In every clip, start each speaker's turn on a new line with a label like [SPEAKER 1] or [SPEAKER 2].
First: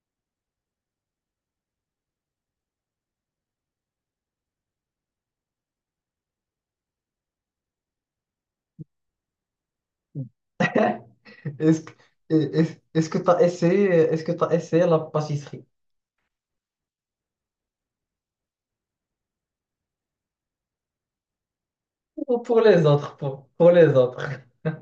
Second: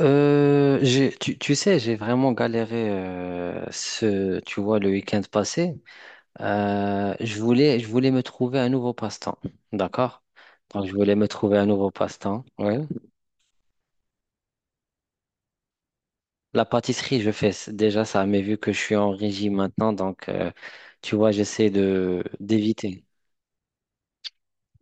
[SPEAKER 1] Tu sais, j'ai vraiment galéré tu vois, le week-end passé. Je voulais me trouver un nouveau passe-temps, d'accord? Donc, je voulais me trouver un
[SPEAKER 2] Est-ce
[SPEAKER 1] nouveau
[SPEAKER 2] que,
[SPEAKER 1] passe-temps.
[SPEAKER 2] est-ce
[SPEAKER 1] Ouais.
[SPEAKER 2] est-ce que tu as essayé, est-ce que tu essayé la pâtisserie?
[SPEAKER 1] La pâtisserie, je fais déjà ça, mais vu que je suis en régime maintenant, donc, tu vois, j'essaie de
[SPEAKER 2] Pour les
[SPEAKER 1] d'éviter.
[SPEAKER 2] autres, pour les autres.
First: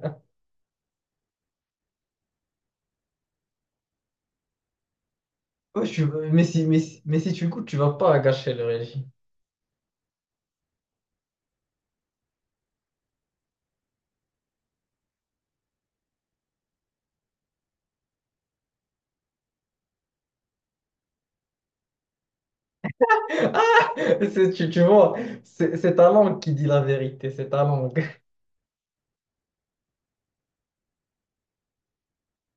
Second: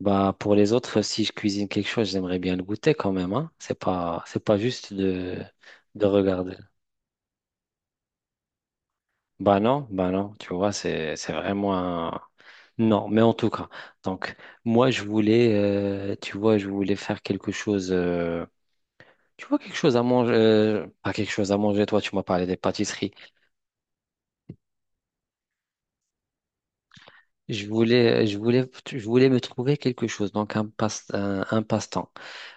[SPEAKER 1] Bah, pour les autres, si je cuisine quelque chose, j'aimerais bien le goûter quand même, hein. C'est pas juste
[SPEAKER 2] Ouais,
[SPEAKER 1] de
[SPEAKER 2] mais
[SPEAKER 1] regarder.
[SPEAKER 2] si, mais si, mais si tu goûtes, tu vas pas gâcher le régime.
[SPEAKER 1] Bah non, tu vois, c'est vraiment un... Non, mais en tout cas, donc moi je voulais, tu vois, je voulais faire quelque chose, tu vois, quelque chose à manger, pas quelque chose à manger, toi tu m'as parlé des pâtisseries.
[SPEAKER 2] Tu, tu vois, c'est ta langue qui dit la vérité, c'est ta langue.
[SPEAKER 1] Je voulais me trouver quelque chose, donc un passe-temps.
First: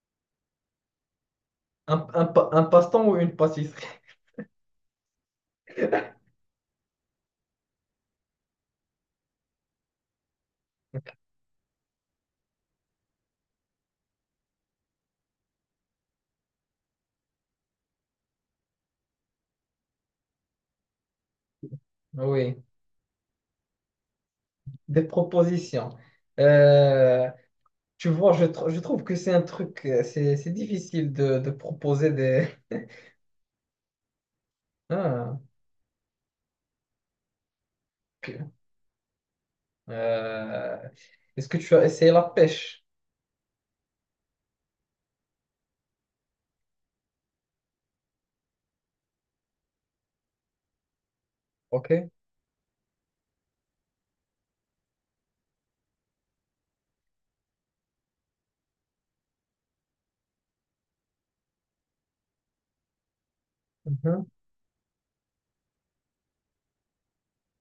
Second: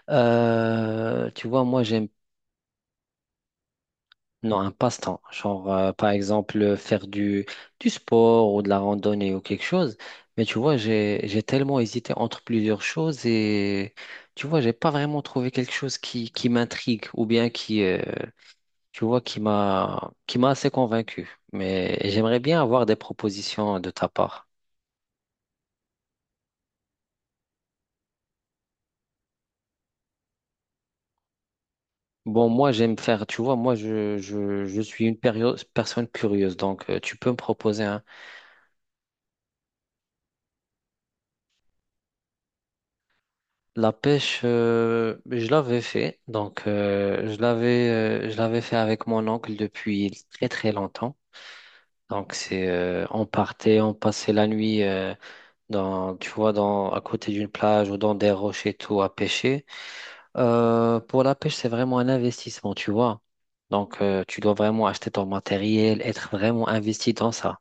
[SPEAKER 1] Tu vois, moi j'aime.
[SPEAKER 2] Un, un passe-temps ou une pâtisserie?
[SPEAKER 1] Non, un passe-temps. Genre, par exemple, faire du sport ou de la randonnée ou quelque chose. Mais tu vois, j'ai tellement hésité entre plusieurs choses et tu vois, j'ai pas vraiment trouvé quelque chose qui m'intrigue ou bien qui, tu vois, qui m'a assez convaincu. Mais j'aimerais
[SPEAKER 2] Oui,
[SPEAKER 1] bien avoir des propositions de ta part.
[SPEAKER 2] des propositions. Euh, tu vois, je, je trouve que c'est un truc, c'est difficile de proposer
[SPEAKER 1] Bon,
[SPEAKER 2] des...
[SPEAKER 1] moi, j'aime faire, tu vois, moi, je suis une
[SPEAKER 2] Ah.
[SPEAKER 1] personne curieuse. Donc, tu peux me proposer.
[SPEAKER 2] Euh, est-ce que tu as essayé la pêche?
[SPEAKER 1] La pêche, je l'avais fait. Donc, je l'avais fait avec mon oncle depuis très très longtemps.
[SPEAKER 2] Ok?
[SPEAKER 1] Donc, c'est, on partait, on passait la nuit tu vois, dans à côté d'une plage ou dans des rochers et tout à pêcher. Pour la pêche, c'est vraiment un investissement, tu vois. Donc,
[SPEAKER 2] Mhm.
[SPEAKER 1] tu dois vraiment acheter ton matériel, être vraiment investi dans ça.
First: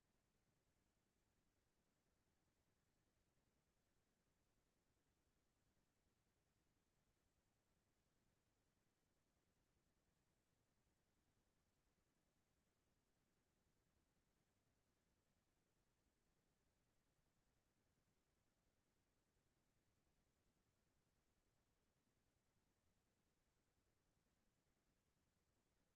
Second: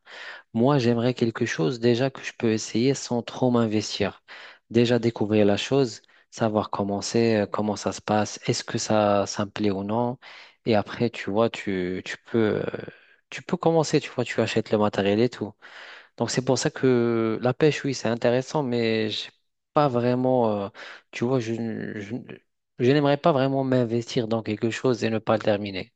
[SPEAKER 1] Moi, j'aimerais quelque chose déjà que je peux essayer sans trop m'investir. Déjà découvrir la chose, savoir comment c'est, comment ça se passe, est-ce que ça me plaît ou non. Et après, tu vois, tu peux commencer, tu vois, tu achètes le matériel et tout. Donc, c'est pour ça que la pêche, oui, c'est intéressant, mais j'ai pas vraiment, tu vois, je, je n'aimerais pas vraiment m'investir dans quelque chose et ne pas le terminer.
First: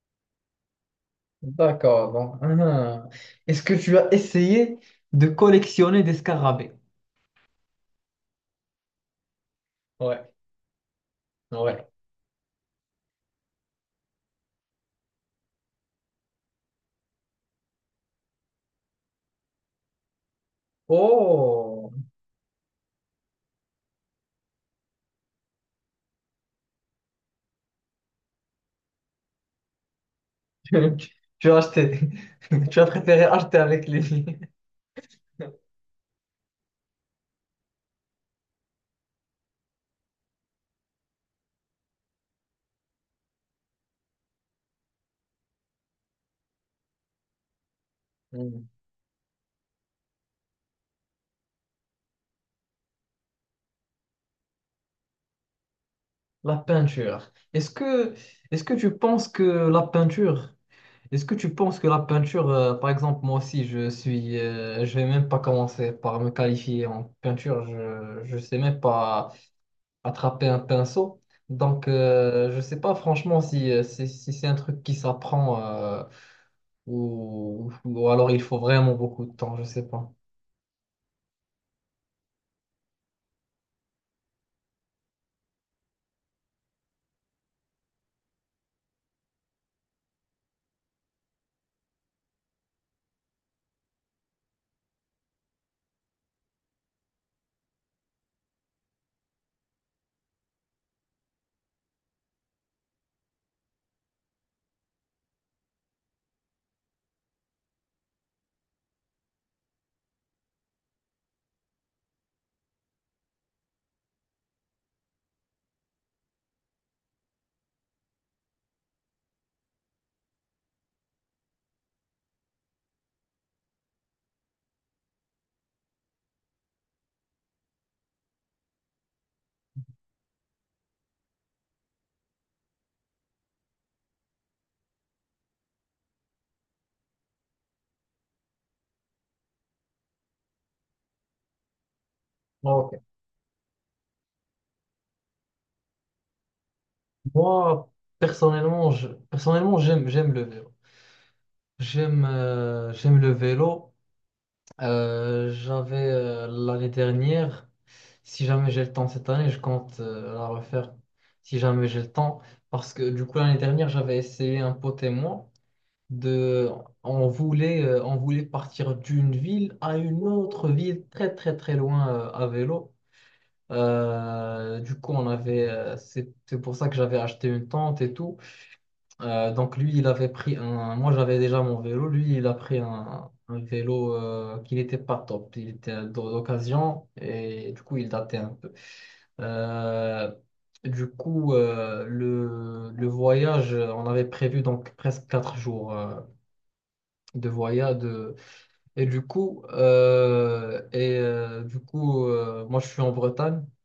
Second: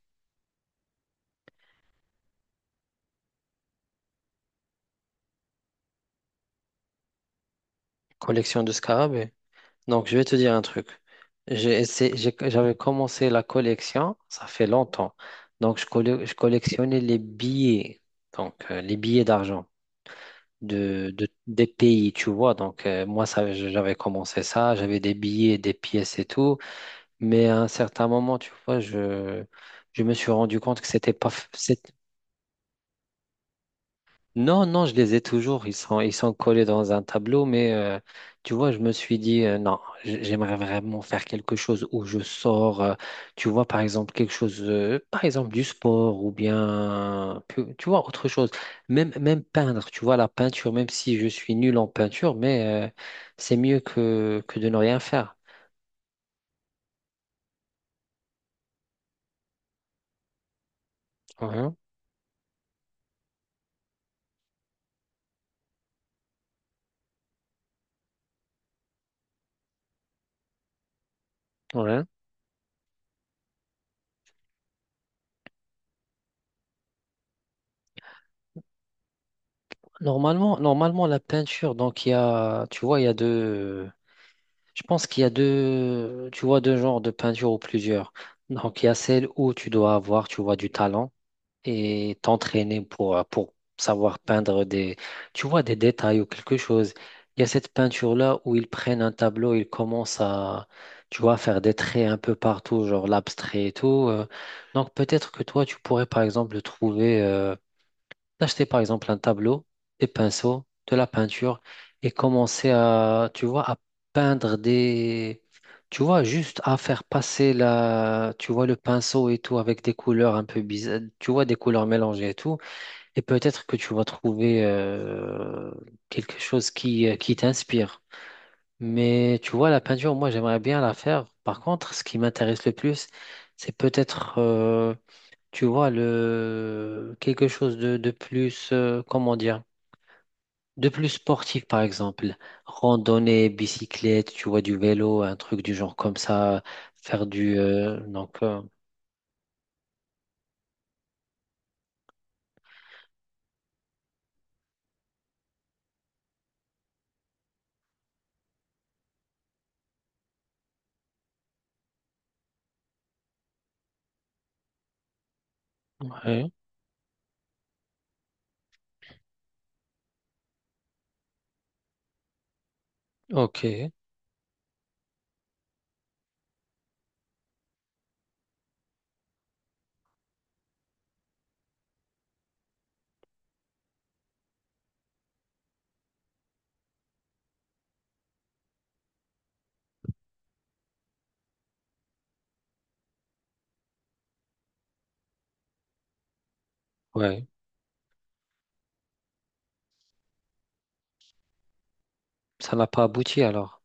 [SPEAKER 2] D'accord. Donc, mhm. Est-ce que tu as essayé de collectionner des scarabées?
[SPEAKER 1] Collection de scarabées. Donc, je vais
[SPEAKER 2] Ouais,
[SPEAKER 1] te dire un truc.
[SPEAKER 2] ouais.
[SPEAKER 1] J'avais commencé la collection, ça fait longtemps. Donc, je collectionnais les billets, donc les billets d'argent des
[SPEAKER 2] Oh!
[SPEAKER 1] pays, tu vois. Donc, moi, ça, j'avais commencé ça, j'avais des billets, des pièces et tout. Mais à un certain moment, tu vois, je me suis rendu compte que c'était pas.
[SPEAKER 2] Tu as acheté. Tu as préféré acheter avec les...
[SPEAKER 1] Non, non, je les ai toujours. Ils sont collés dans un tableau, mais tu vois, je me suis dit, non, j'aimerais vraiment faire quelque chose où je sors, tu vois, par exemple, quelque chose, par exemple, du sport ou bien, tu vois, autre chose.
[SPEAKER 2] Hmm.
[SPEAKER 1] Même, même peindre, tu vois, la peinture, même si je suis nul en peinture, mais c'est mieux que de ne rien faire.
[SPEAKER 2] La peinture. Est-ce que tu penses que la peinture, est-ce que tu
[SPEAKER 1] Mhm,
[SPEAKER 2] penses que la peinture, par exemple, moi aussi, je suis, je vais même pas commencer par me qualifier en peinture. Je sais même pas. Attraper un pinceau. Donc,
[SPEAKER 1] ouais.
[SPEAKER 2] je sais pas franchement si, si, si c'est un truc qui s'apprend ou alors il faut vraiment beaucoup de temps, je sais pas.
[SPEAKER 1] Normalement, normalement, la peinture, donc, il y a, tu vois, il y a deux. Je pense qu'il y a deux, tu vois, deux genres de peinture ou plusieurs. Donc, il y a celle où tu dois avoir, tu vois, du talent et t'entraîner pour savoir peindre des, tu vois, des détails ou quelque chose. Il y a cette peinture-là où ils prennent un tableau, ils commencent à, tu vois, faire des traits un peu partout, genre l'abstrait et tout. Donc, peut-être que toi, tu pourrais, par exemple, trouver, d'acheter par exemple un tableau, des pinceaux, de la peinture et commencer à, tu vois, à peindre des, tu vois, juste à faire passer la, tu vois, le pinceau et tout avec des couleurs un peu bizarres, tu vois, des couleurs mélangées et tout. Et peut-être que tu vas trouver quelque chose qui t'inspire. Mais tu vois, la peinture, moi, j'aimerais bien la faire. Par contre, ce qui m'intéresse le plus, c'est peut-être... tu vois, le... quelque chose de plus, comment dire, de plus sportif, par exemple.
[SPEAKER 2] Ok.
[SPEAKER 1] Randonnée, bicyclette, tu vois, du vélo, un truc du genre comme ça. Faire du...
[SPEAKER 2] Moi,
[SPEAKER 1] donc,
[SPEAKER 2] personnellement, je, personnellement, j'aime, j'aime le vélo. J'aime j'aime le vélo. J'avais l'année dernière, si jamais j'ai le temps cette année, je compte la refaire si jamais j'ai le temps. Parce que du coup, l'année dernière, j'avais essayé un pote et moi.
[SPEAKER 1] ouais,
[SPEAKER 2] De on voulait partir d'une ville à une autre ville très très très loin à vélo.
[SPEAKER 1] ok,
[SPEAKER 2] Du coup on avait c'est pour ça que j'avais acheté une tente et tout. Donc lui il avait pris un moi j'avais déjà mon vélo lui il a pris un vélo qui n'était pas top il était d'occasion et du coup il datait un peu. Euh, du coup, le voyage, on avait prévu donc presque quatre jours
[SPEAKER 1] ouais.
[SPEAKER 2] de voyage, et, du coup
[SPEAKER 1] Ça
[SPEAKER 2] moi
[SPEAKER 1] n'a
[SPEAKER 2] je suis
[SPEAKER 1] pas
[SPEAKER 2] en
[SPEAKER 1] abouti
[SPEAKER 2] Bretagne
[SPEAKER 1] alors.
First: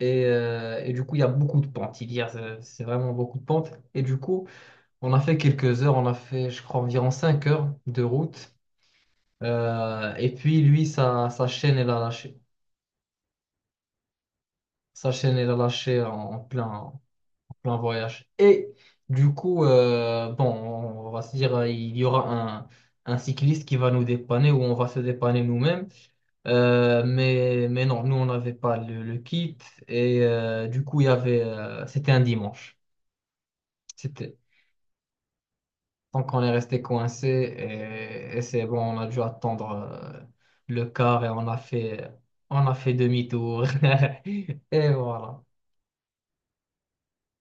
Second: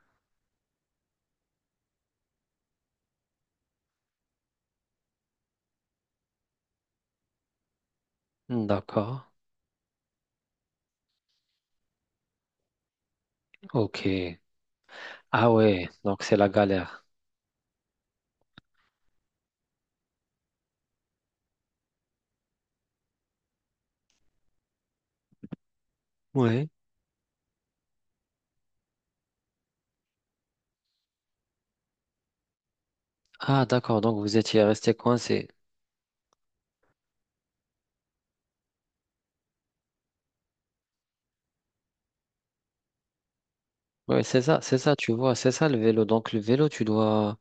[SPEAKER 2] et du coup il y a beaucoup de pentes. Il y a, c'est vraiment beaucoup de pentes. Et du coup, on a fait quelques heures, on a fait je crois environ 5 heures de route.
[SPEAKER 1] Hmm, d'accord,
[SPEAKER 2] Et puis lui, sa, sa chaîne, elle a lâché.
[SPEAKER 1] ok.
[SPEAKER 2] Sa chaîne, elle
[SPEAKER 1] Ah
[SPEAKER 2] a
[SPEAKER 1] ouais,
[SPEAKER 2] lâché en,
[SPEAKER 1] donc c'est
[SPEAKER 2] en
[SPEAKER 1] la
[SPEAKER 2] plein,
[SPEAKER 1] galère.
[SPEAKER 2] plan voyage. Et du coup, bon, on va se dire, il y aura un cycliste qui va nous dépanner ou on va se dépanner nous-mêmes.
[SPEAKER 1] Ouais.
[SPEAKER 2] Mais non, nous, on n'avait pas le, le kit. Et du coup, il y avait, c'était un dimanche.
[SPEAKER 1] Ah d'accord, donc
[SPEAKER 2] C'était,
[SPEAKER 1] vous étiez resté coincé.
[SPEAKER 2] donc, on est resté coincé et c'est bon, on a dû attendre le car et on a fait demi-tour.
[SPEAKER 1] Ouais, c'est
[SPEAKER 2] Et
[SPEAKER 1] ça, tu vois,
[SPEAKER 2] voilà.
[SPEAKER 1] c'est ça le vélo. Donc le vélo, tu dois...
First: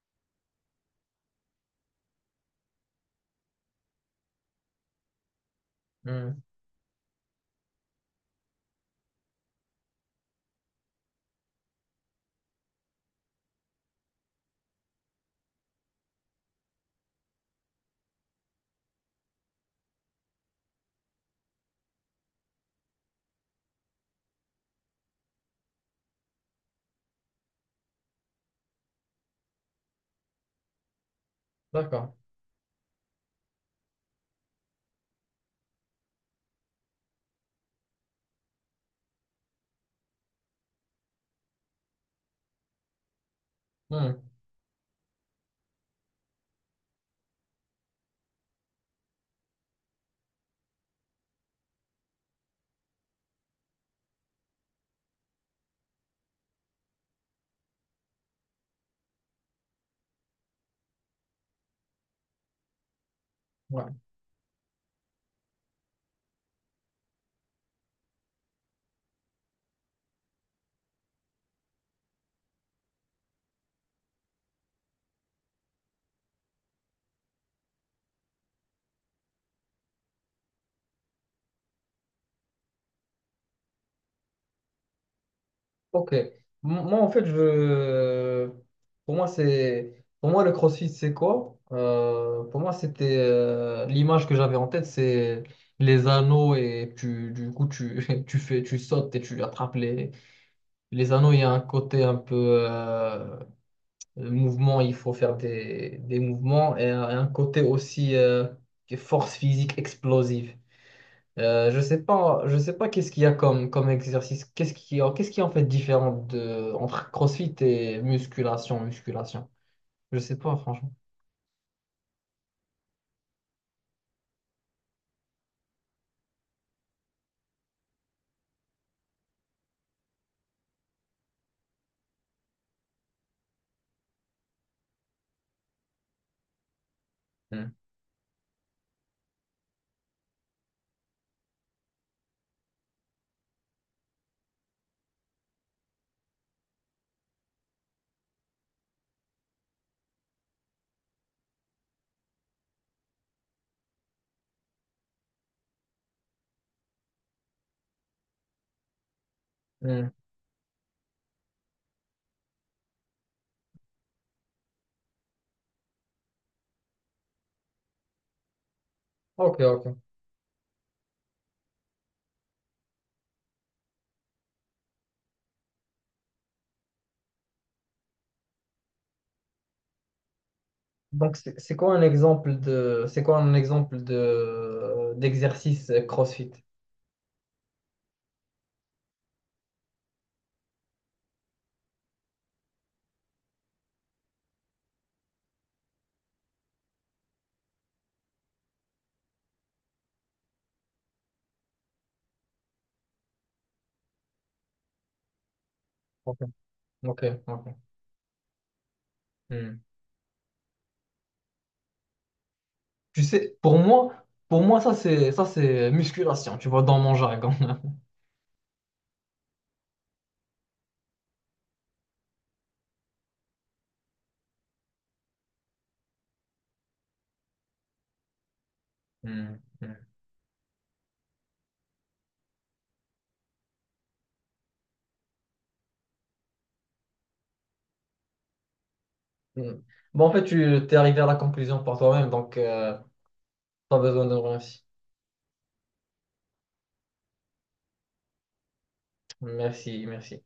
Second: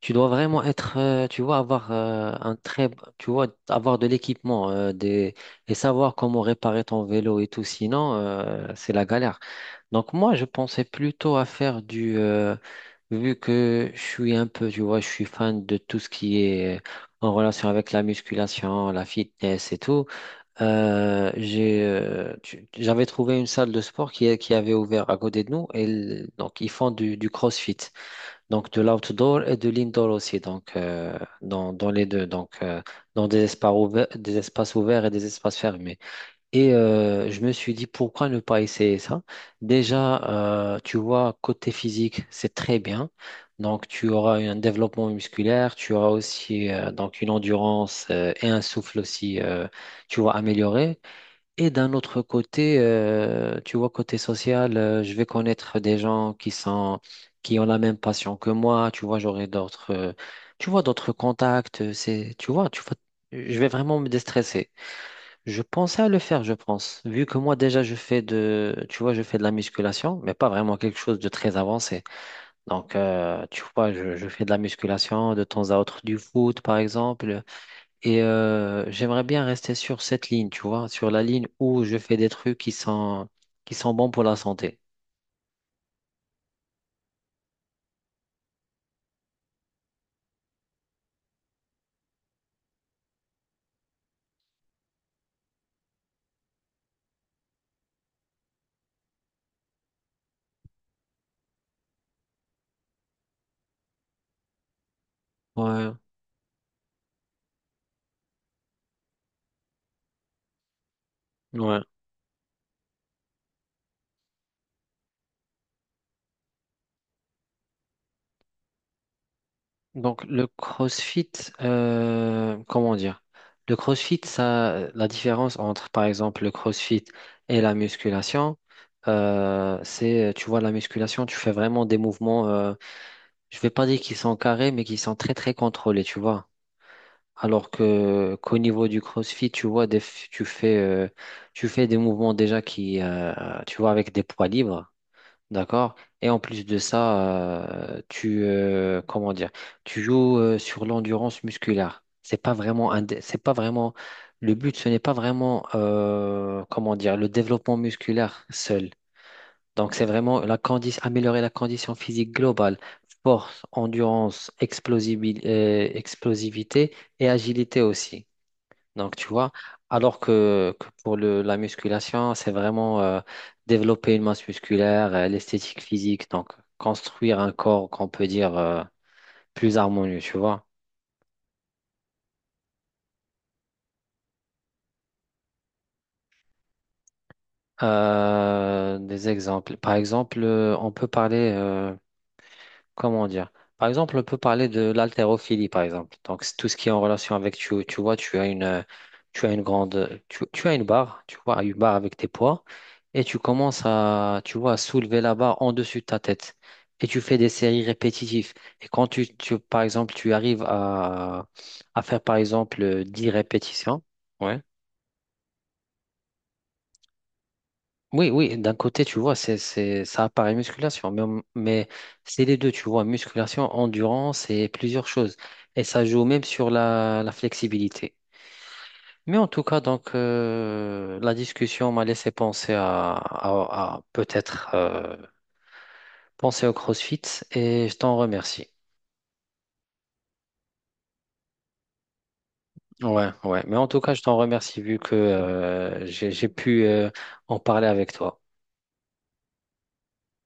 [SPEAKER 1] Tu dois vraiment être, tu vois, avoir un très, tu vois, avoir de l'équipement, et savoir
[SPEAKER 2] Hmm.
[SPEAKER 1] comment réparer ton vélo et tout. Sinon, c'est la galère. Donc moi, je pensais plutôt à faire du, vu que je suis un peu, tu vois, je suis fan de tout ce qui est en relation avec la musculation, la fitness et tout. J'avais trouvé une salle de sport qui avait ouvert à côté de nous et donc ils font du CrossFit. Donc de l'outdoor et de l'indoor aussi, donc dans les
[SPEAKER 2] D'accord.
[SPEAKER 1] deux, donc dans des espaces ouverts et des espaces fermés. Et je me suis dit pourquoi ne pas essayer ça? Déjà, tu vois, côté physique, c'est très bien. Donc tu
[SPEAKER 2] Hmm.
[SPEAKER 1] auras un développement musculaire, tu auras aussi donc une endurance et un souffle aussi, tu vois, amélioré. Et d'un autre côté, tu vois, côté social, je vais connaître des gens qui sont, qui ont la même passion que moi. Tu vois, j'aurai d'autres, tu vois, d'autres contacts. C'est, tu vois, je vais
[SPEAKER 2] Ouais.
[SPEAKER 1] vraiment me déstresser. Je pensais à le faire, je pense, vu que moi déjà je fais de, tu vois, je fais de la musculation, mais pas vraiment quelque chose de très avancé. Donc, tu vois, je fais de la musculation de temps à autre, du foot, par exemple. Et j'aimerais bien rester sur cette ligne, tu vois, sur la ligne où je fais des trucs qui sont bons pour la santé.
[SPEAKER 2] Ok. M- Moi, en fait, je... pour moi, c'est... pour moi, le CrossFit, c'est quoi? Pour moi, c'était l'image que j'avais en tête, c'est les anneaux et tu, du coup, tu, tu fais, tu sautes et tu attrapes les anneaux. Il y a un côté un peu euh, mouvement, il faut faire
[SPEAKER 1] Ouais,
[SPEAKER 2] des mouvements et un côté aussi force physique explosive.
[SPEAKER 1] ouais.
[SPEAKER 2] Je sais pas qu'est-ce qu'il y a comme, comme exercice, qu'est-ce qui est en fait différent de, entre CrossFit et musculation, musculation. Je
[SPEAKER 1] Donc
[SPEAKER 2] sais
[SPEAKER 1] le
[SPEAKER 2] pas, franchement.
[SPEAKER 1] CrossFit, comment dire? Le CrossFit, ça, la différence entre, par exemple, le CrossFit et la musculation, c'est, tu vois, la musculation, tu fais vraiment des mouvements, je vais pas dire qu'ils sont carrés, mais qui sont très, très contrôlés, tu vois. Alors
[SPEAKER 2] Hmm.
[SPEAKER 1] que qu'au niveau du CrossFit, tu vois, tu fais des mouvements déjà qui, tu vois, avec des poids libres, d'accord? Et en plus de ça, comment dire, tu joues sur l'endurance musculaire. C'est pas vraiment le but. Ce n'est pas vraiment, comment dire, le développement musculaire seul. Donc, c'est
[SPEAKER 2] Hmm.
[SPEAKER 1] vraiment améliorer la condition physique globale, force, endurance, explosivité et agilité aussi. Donc, tu vois,
[SPEAKER 2] Ok, ok.
[SPEAKER 1] alors que pour le, la musculation, c'est vraiment développer une masse musculaire, l'esthétique physique, donc construire un corps qu'on peut dire plus harmonieux, tu vois.
[SPEAKER 2] Donc, c'est quoi un exemple de, c'est quoi un exemple de, d'exercice CrossFit?
[SPEAKER 1] Des exemples. Par exemple, on peut parler, comment dire? Par exemple, on peut parler de l'haltérophilie, par exemple. Donc, c'est tout ce qui est en relation avec, tu vois, tu as une grande, tu as une barre, tu vois, une barre avec tes poids, et tu commences à, tu vois, à soulever la barre en dessus de ta
[SPEAKER 2] Ok,
[SPEAKER 1] tête. Et tu fais
[SPEAKER 2] ok,
[SPEAKER 1] des
[SPEAKER 2] ok.
[SPEAKER 1] séries répétitives. Et quand
[SPEAKER 2] Hmm.
[SPEAKER 1] par exemple, tu arrives à faire, par exemple,
[SPEAKER 2] Tu
[SPEAKER 1] 10
[SPEAKER 2] sais,
[SPEAKER 1] répétitions, ouais.
[SPEAKER 2] pour moi, ça c'est musculation, tu vois, dans mon jargon.
[SPEAKER 1] Oui, oui, d'un côté, tu vois, ça apparaît musculation, mais c'est les deux, tu vois, musculation, endurance et plusieurs choses. Et ça joue même sur la, la flexibilité. Mais en
[SPEAKER 2] Hmm.
[SPEAKER 1] tout cas,
[SPEAKER 2] Hmm.
[SPEAKER 1] donc, la discussion m'a laissé penser à, à peut-être penser au CrossFit et je t'en remercie.
[SPEAKER 2] Hmm. Bon, en fait, tu t'es arrivé à la conclusion par toi-même, donc
[SPEAKER 1] Ouais, ouais. Mais en tout
[SPEAKER 2] pas
[SPEAKER 1] cas, je
[SPEAKER 2] besoin de me
[SPEAKER 1] t'en remercie
[SPEAKER 2] remercier.
[SPEAKER 1] vu que j'ai pu en parler avec toi.
[SPEAKER 2] Merci, merci.